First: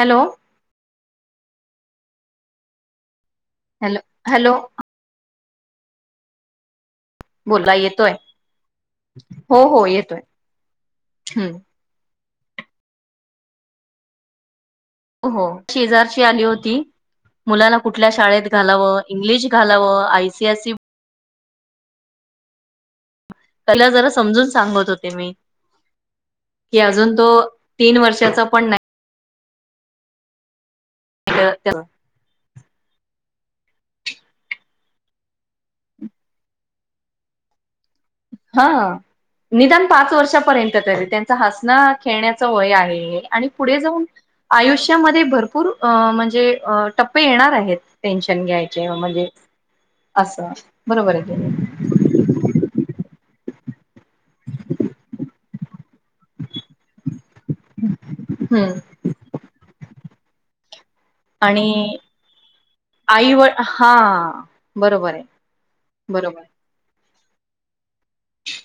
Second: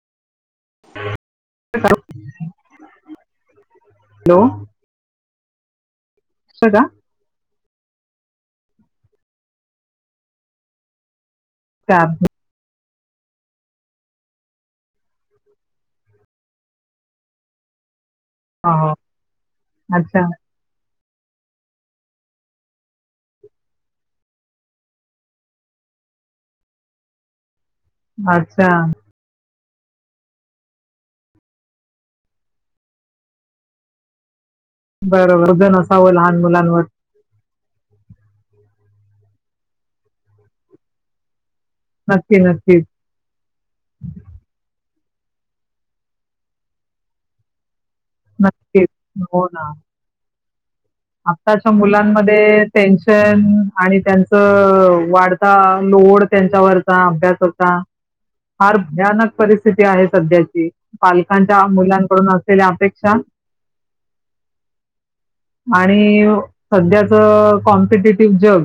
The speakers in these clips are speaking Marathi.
हॅलो [unintelligible] हॅलो, हॅलो अस का! बोला येतोय,, हो, हो येतोय, हम्म. चालतंय हो,, शेजारची आली होती, मुलाला कुठऽऽ कल्या शाळेत हो घालाव, हो इंग्लिश घालाव, अच्छा आय, सी आय सी, घालावंऽऽ त्याला जरा समजून सांगत होते मी,, की अजून तोऽऽ तीन वर्षाचा अच्छा पण नाही. [unintelligible] बरोबर,, ते नसाव लहान मुलांवर. हा,, निदान पाच वर्षापर्यंत तरी त्यांचा हऽऽ नां नक्की खेळण्याचा वय नक्कीच आहे, आणि पुढे जाऊन आयुष्यऽऽऽ च्यामध्ये भरपूर अऽऽम्हणजे अ टप्पे येणार आहेत. टेन्शन नक्कीच घ्यायचे म्हणजे,, हो ना असं. बरोबर आहे आत्ताच्या मुलांमध्ये टेन्शन आणि त्यांचं अ ऽवाढताऽऽ लोड, त्यांच्यावरचा अभ्यासाचा, हम्म फार भयानक परिस्थिती आहे. सध्याची पालकांच्या आणि मुलांकडून असलेल्या अपेक्षा. आई व हा बरोबर आहे आणि,, बरोबर सध्याच कॉम्पिटेटिव जग,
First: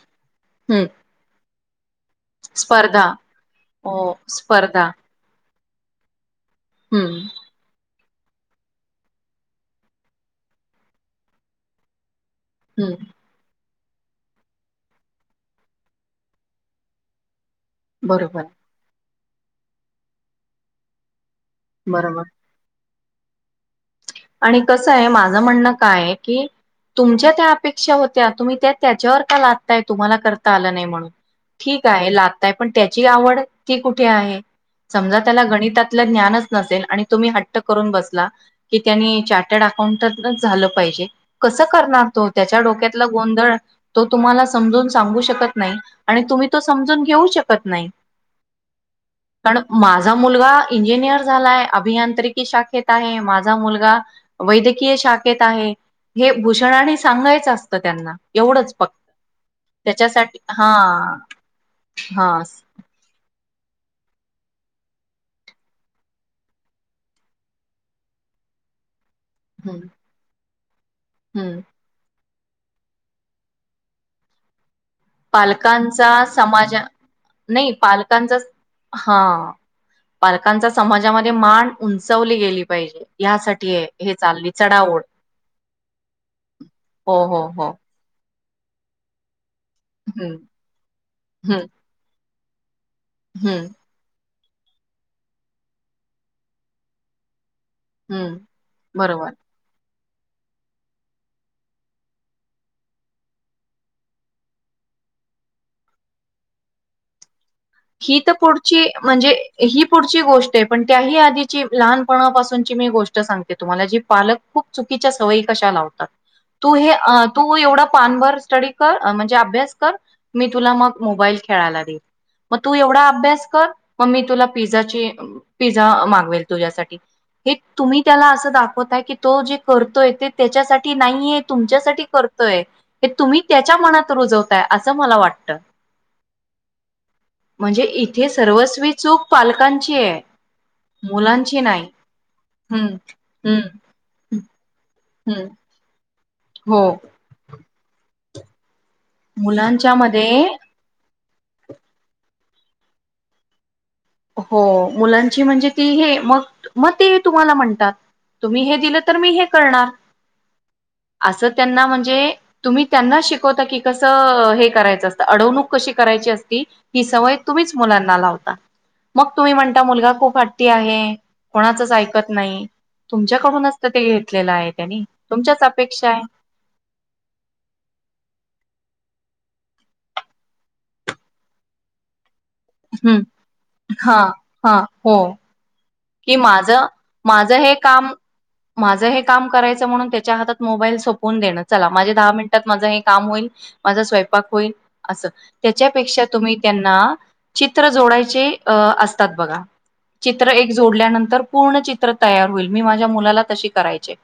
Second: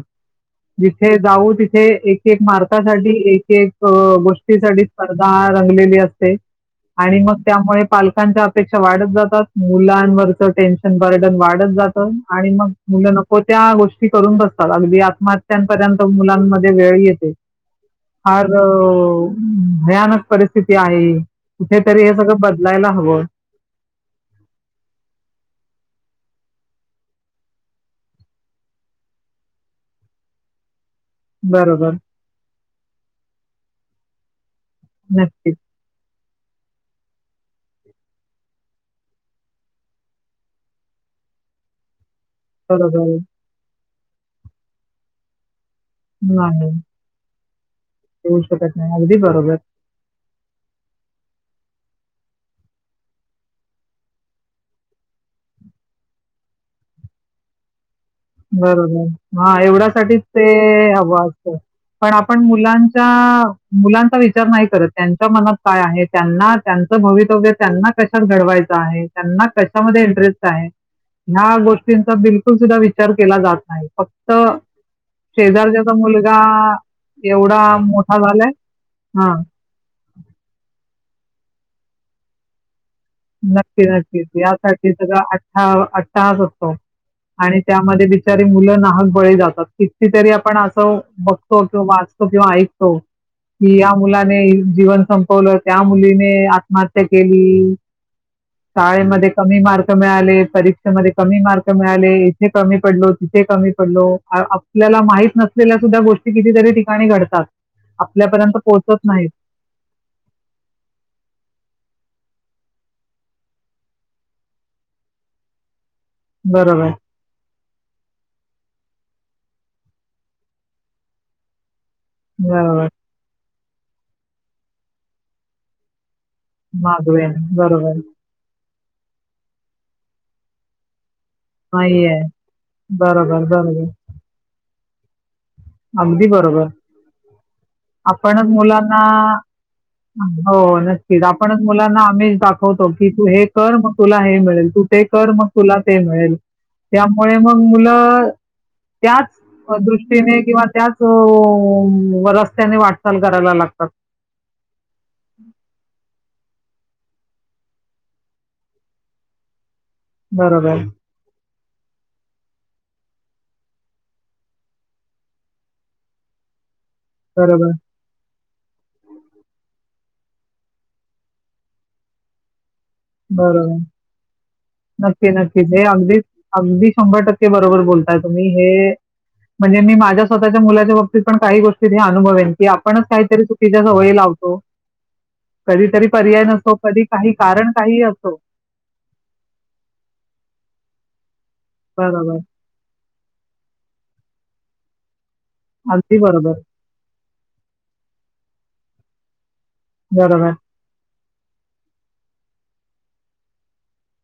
हम्म जिथे जाऊ तिेऽऽ हे एक, एक स्पर्धा मार्कासाठी. एक, अ ऽएक हो स्पर्धा गोष्टीसाठी स्पर्धा रंगलेली असते. आणि हम्म मग त्यामुळे पालऽऽ कांच्या अपेक्षा वाढत जातात,, मुलांवरचं टेन्शन बरडन वाढत जातं. आणि मग हम्म मुलं नको त्याऽऽ गोष्टी करून बसतात, अगदी आत्महत्यांपर्यंत मुलांमध्ये वेळ येते. बरोबर फारऽऽ भयानक परिस्थिती आहे ही. कुठेतरी हे बरोबर सगळं बदलायला हवं. आणि कसं या, माझं म्हणणं कायय कीऽऽ तुमच्या त्या अपेक्षा होत्या, तुम्ही त्या त्याच्यावर का लादताय तुम्हाला करता आलं नाही म्हणूनऽऽ ठीक बरोबर. आहे लागताय पण त्याची,, आवड ती कुठे आहे. समजा त्याला नक्कीच. गणितातलं ज्ञानच नसेल, आणि तुम्ही हट्ट करून बसला. की त्यांनी चार्टर्ड अकाउंटच झालं पाहिजे, कसं करणार तो. त्याच्या डोक्यातला बरोबर. गोंधळ,, तो तुम्हाला समजून सांगू शकतऽऽ नाही, आणि तुम्ही तो नाही. समजून घेऊ शकत नाही. होऊ शकत नाही. अगदी बरोबर. पण माझा मुलगा इंजिनियर झालाय, अभियांत्रिकी शाखेत आहे, माझ. माझा मुलगा वैद्यकीय शाखेत आहे, हे भूषणाने आणि सांगायचं असतं त्यांनाऽऽ बरोबर, हा एवढ्यासाठीच हा ते आस्तिक. पण हा आपण मुलांचा मुलांचा विचार नाही करत, त्यांच्या मनात काय आय, त्यांना त्यांचं भवितव्य त्यांना कशात घडवायचं त्यांना हम्म कशामध्ये इंटरेस्ट आहे, ह्या हम्म गोष्टींचा बिलकुल सुद्धा विचार केला जात नाही, फक्त शेजारच्याचा पालकांचा मुलगा समाजा एवढा नाही मोठा पालकांचा झालाय हा. पालकांचा समाजामध्ये मांन उंचवली गेली पाहिजे. ह्यासाठी हे नक्की हे नक्कीच चालली यासाठी चढाओढ सगळा अठा अठाहास असतो. हो हो आणि हो त्यामध्ये बि बिचारी मुलं नाहक बळी जातात, कितीतरी हम्म आपण असं बघतो हम्म किंवा वाचतो किंवा ऐक हो. हम्म कि या मुलाची जीवन संपवलं, त्या मुलीने आत्महत्या केली. हम्म बरोबर शाळेमध्ये कमी मार्क मिळाले परीक्षेमध्ये कमी मार्क मिळाले. इथे कमी पडलो, तिथे कमी पडलो, आपल्या ला माहीत नसलेल्या सुद्धा गोष्टी कितीतरी ठिकाणी घडतात. ही तर आपल्यापर्यंत पुढची पोहोचत नाहीत म्हणजे ही पुढची गोष्ट या पण त्याही आधीची लहान पणा पासून. ची गोष्ट मी सांगते तुम्हाला, जी पालक खूप चुकीच्या सवयी कशा लावतात. तू हे बरोबर अ तू एवढं पान वर स्टडी कर म्हणजे अभ्यास कर मी तुला मग मोबाईल खेळायला देऊन. मग तू बरोबर एवढा अभ्यास कर मग मी तुला पिझ्झाची अ पिझ्झा मागवेल. तुझ्या साठी मागवे हे बरोबर तुम्ही त्याला अस दाखवताय की तो जे करतोय ते त्याच्यासाठी नाहीय. तुमच्यासाठी नाहीये करतोय हे तुम्ही बरोबर त्याच्या बरोबर मनात रुजवताय असं मला वाटतं. अगदी बरोबर. म्हणजे इथे आपणच सर्वस्वी मुलांना चूक पालकांची आहे हो नक्कीच आपण मुलांची नाही मुलांना आमिश हम्म दाखवतो की हे कर हम्म मग तुला हे मिळेल तू ते कर मग हम्म तुला ते मिळेल हो त्यामुळे मग मुलं त्याच मुलांच्या दृष्टीने मध्ये हो रस्त्याने वाटचाल करायला लागतात. हो, मुलांची म्हणजे ती हे मग मग ते तुम्हाला म्हणतात तुम्ही हे दिलं तर मी हे करणार. बरोबर. असं त्यांना म्हणजे, तुम्ही त्यांना शिकवता की कसं, हे करायचं असतं, अडवणूक कशी करायची असती. ही सवय तुम्हीच बरोबर, मुलांना लावता. मग तुम्ही म्हणता, मुलगा खूप हटी आहे कोणाचच ऐकत नाही. बरोबर तुमच्याकडूनच तर ते घेतलेलं आहे त्यांनी नक्की तुमच्याच नक्की ते अपेक्षा अगदीच अगदी शंभर टक्के बरोबर बोल. बोलताय तुम्ही हे म्हणजे मी माझ्या स्वतःच्या मुलाच्या बाबतीत पण काही गोष्टीत मी अनुभवन. की आपणच आहे काहीतरी चुकीच्या सवयी हा लावतो. हा हो कधीतरी की पर्याय नसतो, माझं कधी काही माझं कारण हे काहीही काम असतो. माझं हे काम करायचं म्हणून त्याच्या हातात मोबाईल सोपवून देणं. चला, माझे दहा बरोबर, मिनिटात माझं हे काम होईल माझा स्वयंपाक होईल असं. अगदी त्याच्यापेक्षा तुम्ही बरोबर. त्यांना चित्र जोडायचे अ असतात बघा. बरोबर. जोोल्यानंतर पूर्ण चित्र तयार होईल, मी माझ्या मुलाला तशी करायचे.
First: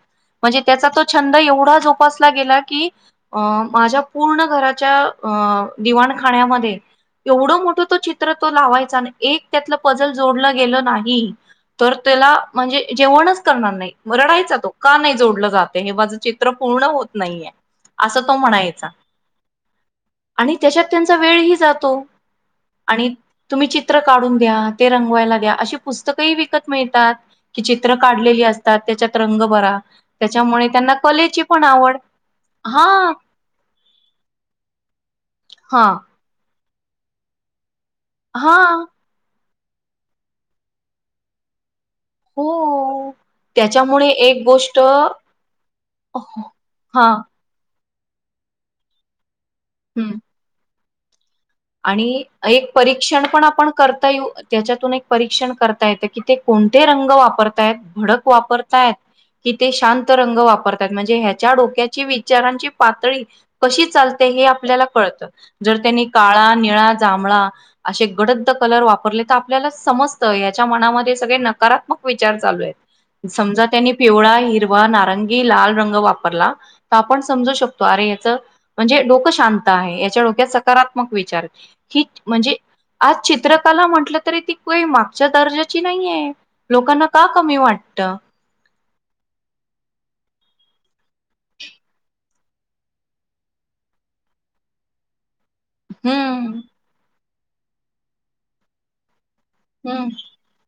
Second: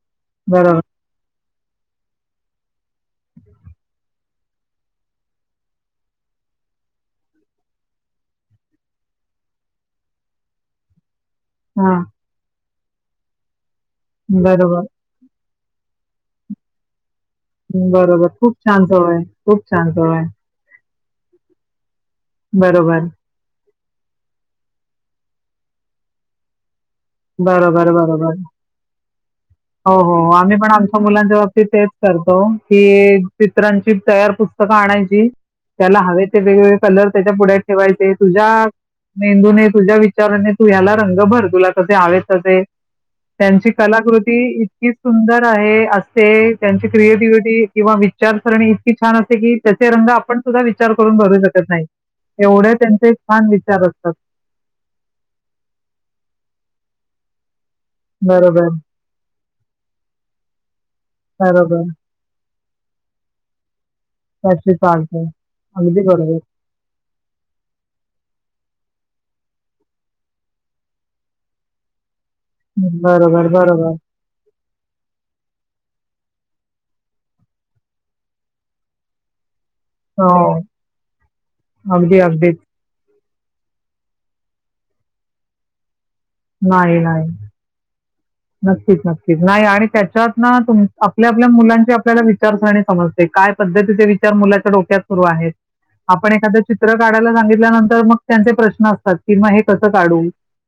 म्हणजे बरोबर. त्याचा तो छंद एवढा जोपासला गेला की अ माझ्या. पूर्ण घराच्या अ दिवाणखाण्या मध्ये. एवढं मोठं तो चित्र तो लावायचा आणि एक त्यातलं पजल जोडलं गेलं नाही. तर हां, त्याला म्हणजे जेवणच करणार नाही म रडायचा तो बरोबर, का नाही जोडल जात. हे माझं चित्र पूर्ण होत. नाहीयेय, अस बरोबर. तो खूप छान म्हणायचा सवय, खूप छान सवय. आणि त्याच्यात. त्यांचा वेळही जातो बरोबर. आणि तुम्ही चिञ चीत्र काढून द्या, ते रंगवायला द्या, अशी पुस्तकही विकत मिळताऽऽ त, बरोबर, चित्र बरोबर. काढलेली असतात, त्याच्यात रंगभरा,, हो, हो. आम्ही त्याच्यामुळे पण त्यांना आमच्या मुलांच्या कलेची पण बाबतीत तेच आवडऽऽ करतो, की चित्रांची तयार पुस्तकं आणायचीऽऽ हा त्याला हवे ते वेगवेगळे कलर त्याच्या पुढ्यात ठेवायचे,, हा तुझ्या मेंदूने. तुझ्या विचाराने तू ह्याला रंग भर तुला कसे हवे तसे. हो त्यांची त्याच्यामुळे कलाकृती एक गोष्ट इतकी सुंदर आहे असते त्यांची हा क्रिएटिव्हिटी. किंवा विचारसरणी इतकी छान असते, कि त्याचे रंग हम्म आपण सुद्धा विचार करून भरू शकतो. आणि एक परीक्षण पण आपण विचार करता असतात. येऊ त्याच्यातून एक परीक्षण करता येतं की ते कोण. ते रंग वापरतायत भडक बरोबर, वापरतायत. कि ते शांत रंग वापरतात म्हणजे ह्याच्या बरोबर. डोक्याची विचारांची पातळी कशी चालते. हे त्याची आपल्या कळत चालते. जर अगदी त्यांनी बरोबर. काळा निळा जांभळा असे गडद कलर वापरले. आपल्याला समजत याच्या मनामध्ये सगळे नकारात्मक विचार. चालू आहे बरोबर, समजा त्यांनी बरोबर. पिवळा हिरवा नारंगी लाल रंग वापर. ला आपण समू शकतो अरे याच म्हणजे डोकं शांत आहे याच्या डोक्यात हो. सकारात्मक खूप विचार करतो अगदी, म्हणजे अगदीच. आज चित्रकला म्हटलं तरी ती मागच्या दर्जाची नाहीये नाही, लोकांना का नाही. कमी वाटत. नक्कीच नक्कीच नाही आणि त्याच्यात ना आपल्या आपल्या मुलांची आपल्याला विचारसरणी समजते का काय पद्धतीचे विचार मुलाच्या डोक्यात सुरू आहेत. आपण हम्म. एखादं चित्र काढायला सांगितल्यानंतर मग त्यांचे प्रश्न असतात. किंवा हे कसं हम्म. काढू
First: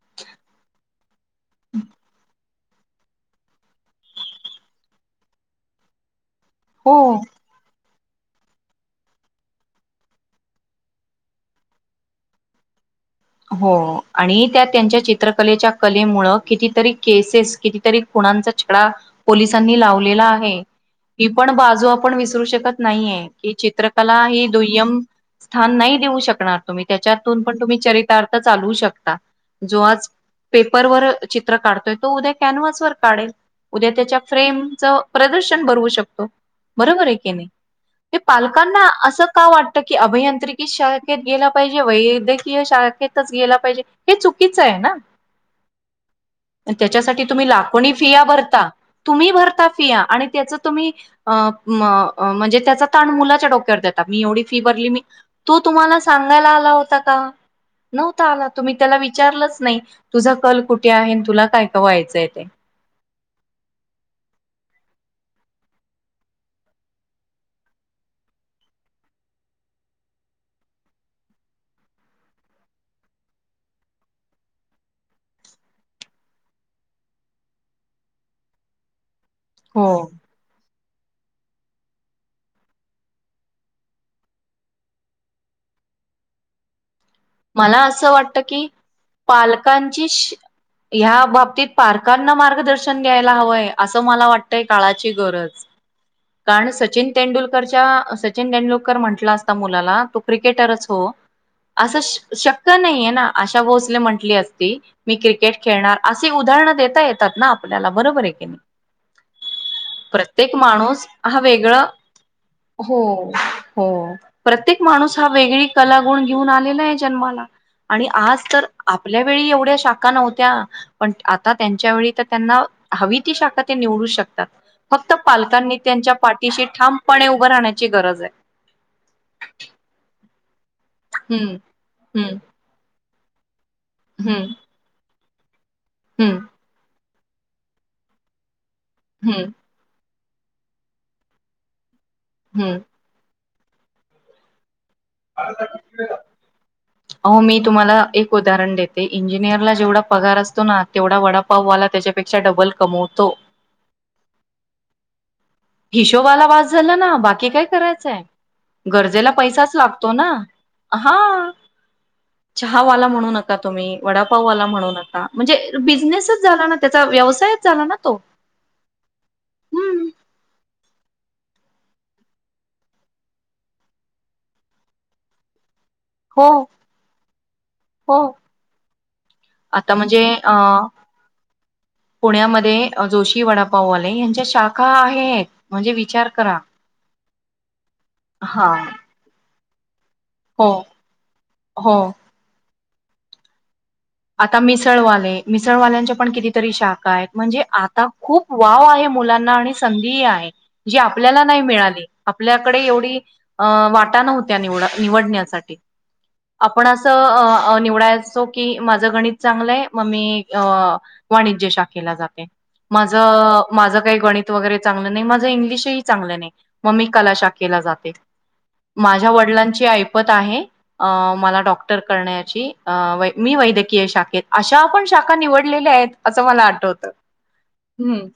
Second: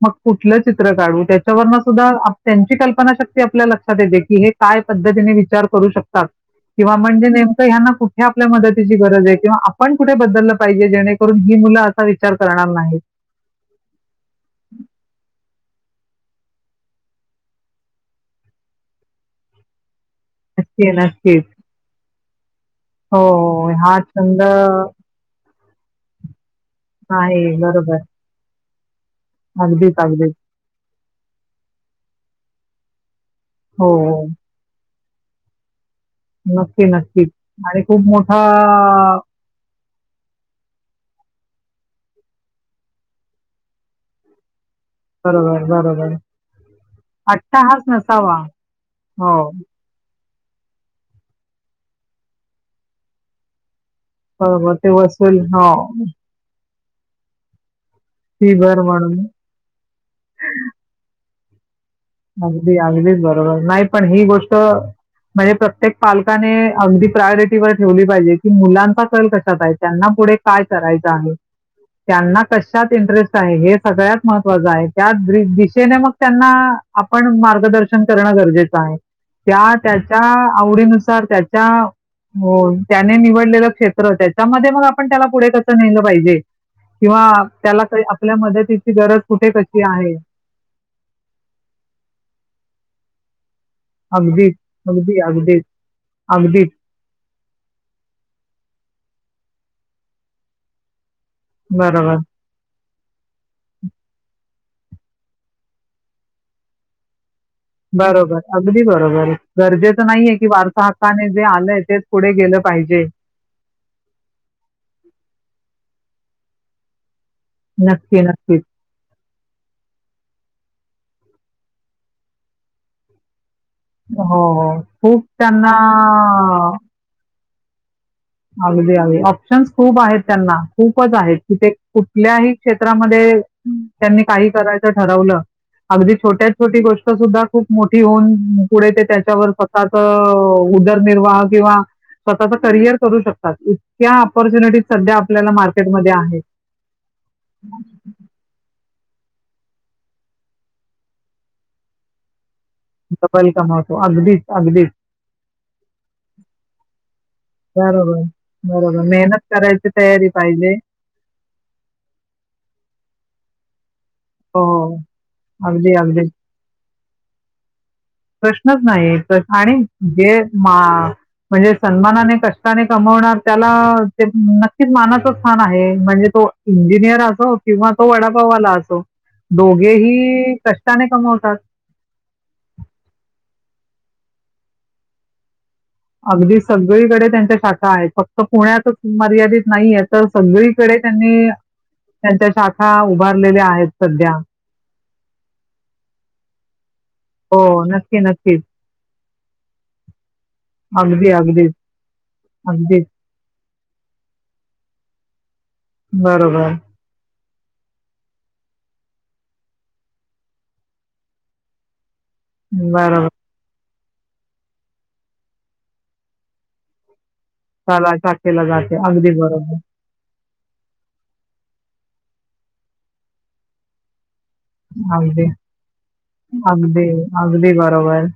मग कुठलं चित्र काढू त्याच्यावरन सुद्धा त्यांची कल्पनाशक्ती आपल्या लक्षात येते की हे काय पद्धतीने विचार करू शकत. किंवा हो. म्हणजे नेमकं ह्यांना कुठ. हे आपल्या मदतीची गरज आहे किंवा आपण कुठे बदललं पाहिजे जेणेकरून ही मुलं असा विचार करणार नाहीत. हो आणि त्या त्यांच्या चित्रकलेच्या. कलेमूळ कितीरी केसेस कितीतरी खुनाचा छडा पोलिसांनी लाव आहे नक्की, ही नक्की. पण बाजू आपण विसरू शकत हो नाहीये की हा चित्रकला छंद ही दुय्यम आहे स्थान नाही देऊ शकणार. तुम्ही त्याच्यातून पण बरोबर. तुम्हीरित चालू शकता जो अगदीच आज अगदीच. पेपर वर चित्र काढतोय तो उद्या. कॅनव्हस वर काढेल हो, उद्या त्याच्या हो. फ्रेम च प्रदर्शन भरवू शकतो. नक्की बरोबर आहे नक्कीच की नाही. आणि खूप ते मोठा पालकांना असं का वाटत की अभियांत्रिकी शाळेत गेला पाहिजे वैद्यकीय शाखेतच गेला पाहिजे हे चुकीच बरोबर बरोबर. त्याच्यासाठी तुम्ही अट्टाहास लाकोणी फिया नसावा. भरता तुम्ही हो, भरता फिया आणि त्याचा तुम्ही म्हणजे त्याचा ताण मुलाच्या डोक्यावर देता. आता मी एवढी फी बरोबर भरली, ते मी वसूल तो हो, तुम्हाला सांगायला आला होता का. नव्हता आला फी तुम्ही भर त्याला म्हणून. विचारलंच नाही, तुझा कल कुठे आहे तुला. काय का व्हायचंय ते अगदी अगदीच बरोबर नाही पण ही गोष्ट. म्हणजे प्रत्येक पालकाने अगदी प्रायोरिटीवर ठेवली पाहिजे की मुलांचा कल कशात आहे त्यांना. पुढे काय करायचं आहे. त्यांना कशात इंटरेस्ट आहे हे सगळ्यात महत्त्वाचं आहे त्या दिशेने मग त्यांना आपण मार्गदर्शन करणं गरजेचं आहे, त्या हो त्याच्या आवडीनु नुसार त्याच्या. हो त्याने निवडलेलं क्षेत्र त्याच्यामध्ये मग आपण त्याला पुढे कस नेलं पाहिजे. किंवा मला त्याला काही असं आपल्या वाटत की मदतीची गरज कुठे कशी आहे. या बाबतीत पारकांना मार्गदर्शन द्यायला हवंय. असं मला अगदीच वाटतय काळाची अगदी गरज. अगदीच कारण अगदीच सचिन तेंडुलकरच्या सचिन तेंडुलकर म्हणतात अस मुलाला तो क्रिकेटरच हो. बरोबर नाहीे ना आशा भोसले म्हटली असती मी क्रिकेट खेळणार अशी उदाहरण देता येतात ना आपल्याला आहे बरोबर की नाही अगदी बरोबर गरजेचं नाहीये की प्रत्येक वारसा माणूस हक्काने हा जे आलंय वेगळं तेच पुढे गेलं हो पाहिजे हो प्रत्येक माणूस हा वेगळी कला घेऊन आलेला आहे जनमाला आणि नक्की आज नक्कीच तर आपल्या एवढ्या शाखा नव्हत्या पण आता त्यांच्या व त्यांना ह त शाखा निवडू हो. शकतात हो. फक्त खूप त्यांना पालकांनी त्यांच्या पाठीशी ठामपणे उभं राहण्याची गरज आहे अगदी ऑप्शन्स खूप आहेत त्यांना खूपच आहेत की हम्म ते हम्म कुठल्याही क्षेत्रात त्यांनी काही हम्म करायचं ठरवलं अगदी हम्म छोट्या छोटी गोष्ट सुद्धा खूप मोठी होऊन पुढे ते त्याच्यावर हम्म स्वतःच उदरनिर्वाह किंवा स्वतःचा हम्म करिअर करू शकतात इतक्या ऑपॉर्च्युनिटी हो मी तुम्हाला एक उदाहरण देते ते इंजिनिअरला जेवढा पगार असतो ना तेवढा वडापाव वाला त्याच्यापेक्षा डबल कमवतो. वेलकम होत अगदीच अगदीच हिशोबाला वास झाला ना बाकी काय करायचंय बरोबर, बरोबर. गरजेला मेहनत पैसाच करायची लागतो तयारी पाहिजे. हा चहावाला म्हणू नका तुम्ही वडापाऊ हो, आला म्हणून आता म्हणजे अगदी, अगदी. बिझनेसच झाला ना त्याचा व्यवसायच झाला ना तो प्रश्नच नाही् आणि हम्म जे मा म्हणजे सन्मानाने कष्टाने कमवणार त्याला ते नक्कीच मानाचं स्थान आहे म्हणजे हो तो इंजिनियर असो किंवा तो हो. वडापावाला असो आता म्हणजे अ दोघेही कष्टाने कमवतात पुण्यामध्ये की वडापाववाले यांच्या शाखा आहेत म्हणजे विचार करा अगदी सगळीकडे त्यांच्या शाखा आहेत फक्त हा पुण्यातच मर्यादित नाही आहेत तर हो सगळीकडे त्यांनी हो त्यांच्या शाखा उभारलेल्या आहेत सध्या आता मिसळवाले मिसळवाल्यांच्या पण कितीतरी शाख काय हो म्हणजे आता नक्की खूप नक्कीच वाव आहे मुलांना आणि संधीही आहे जी अगदी आपल्याला नाही अगदीच मिळाली आपल्याकडे अगदीच एवढी अं वाटा नव्हत्या निवड निवडण्यासाठी बरोबर आपण असं निवडायचो की माझं गणित चांगलंय मग मी वाणिज्य शाखेला जातो माझ बरोबर माझ गित वर चां नाही मा इंग्लही चगलं नाही मग मी क शा केला जाते कला शाखेला जाते माझ्या अगदी बरोबर वडिलांची ऐपत आहे मला डॉक्टरण्याची मी वै्यय शाेत अशा पण शाखा अगदी निवडलेल्या आहेत असं मला अगदी, आठवतं अगदी हम् बरोबर.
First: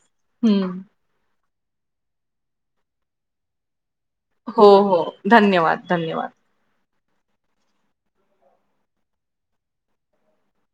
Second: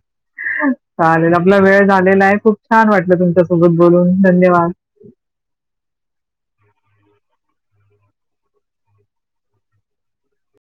चालेल आपला वेळ झालेला आहे खूप छान वाटलं तुमच्यासोबत बोलून. हो धन्यवाद. हो धन्यवाद धन्यवाद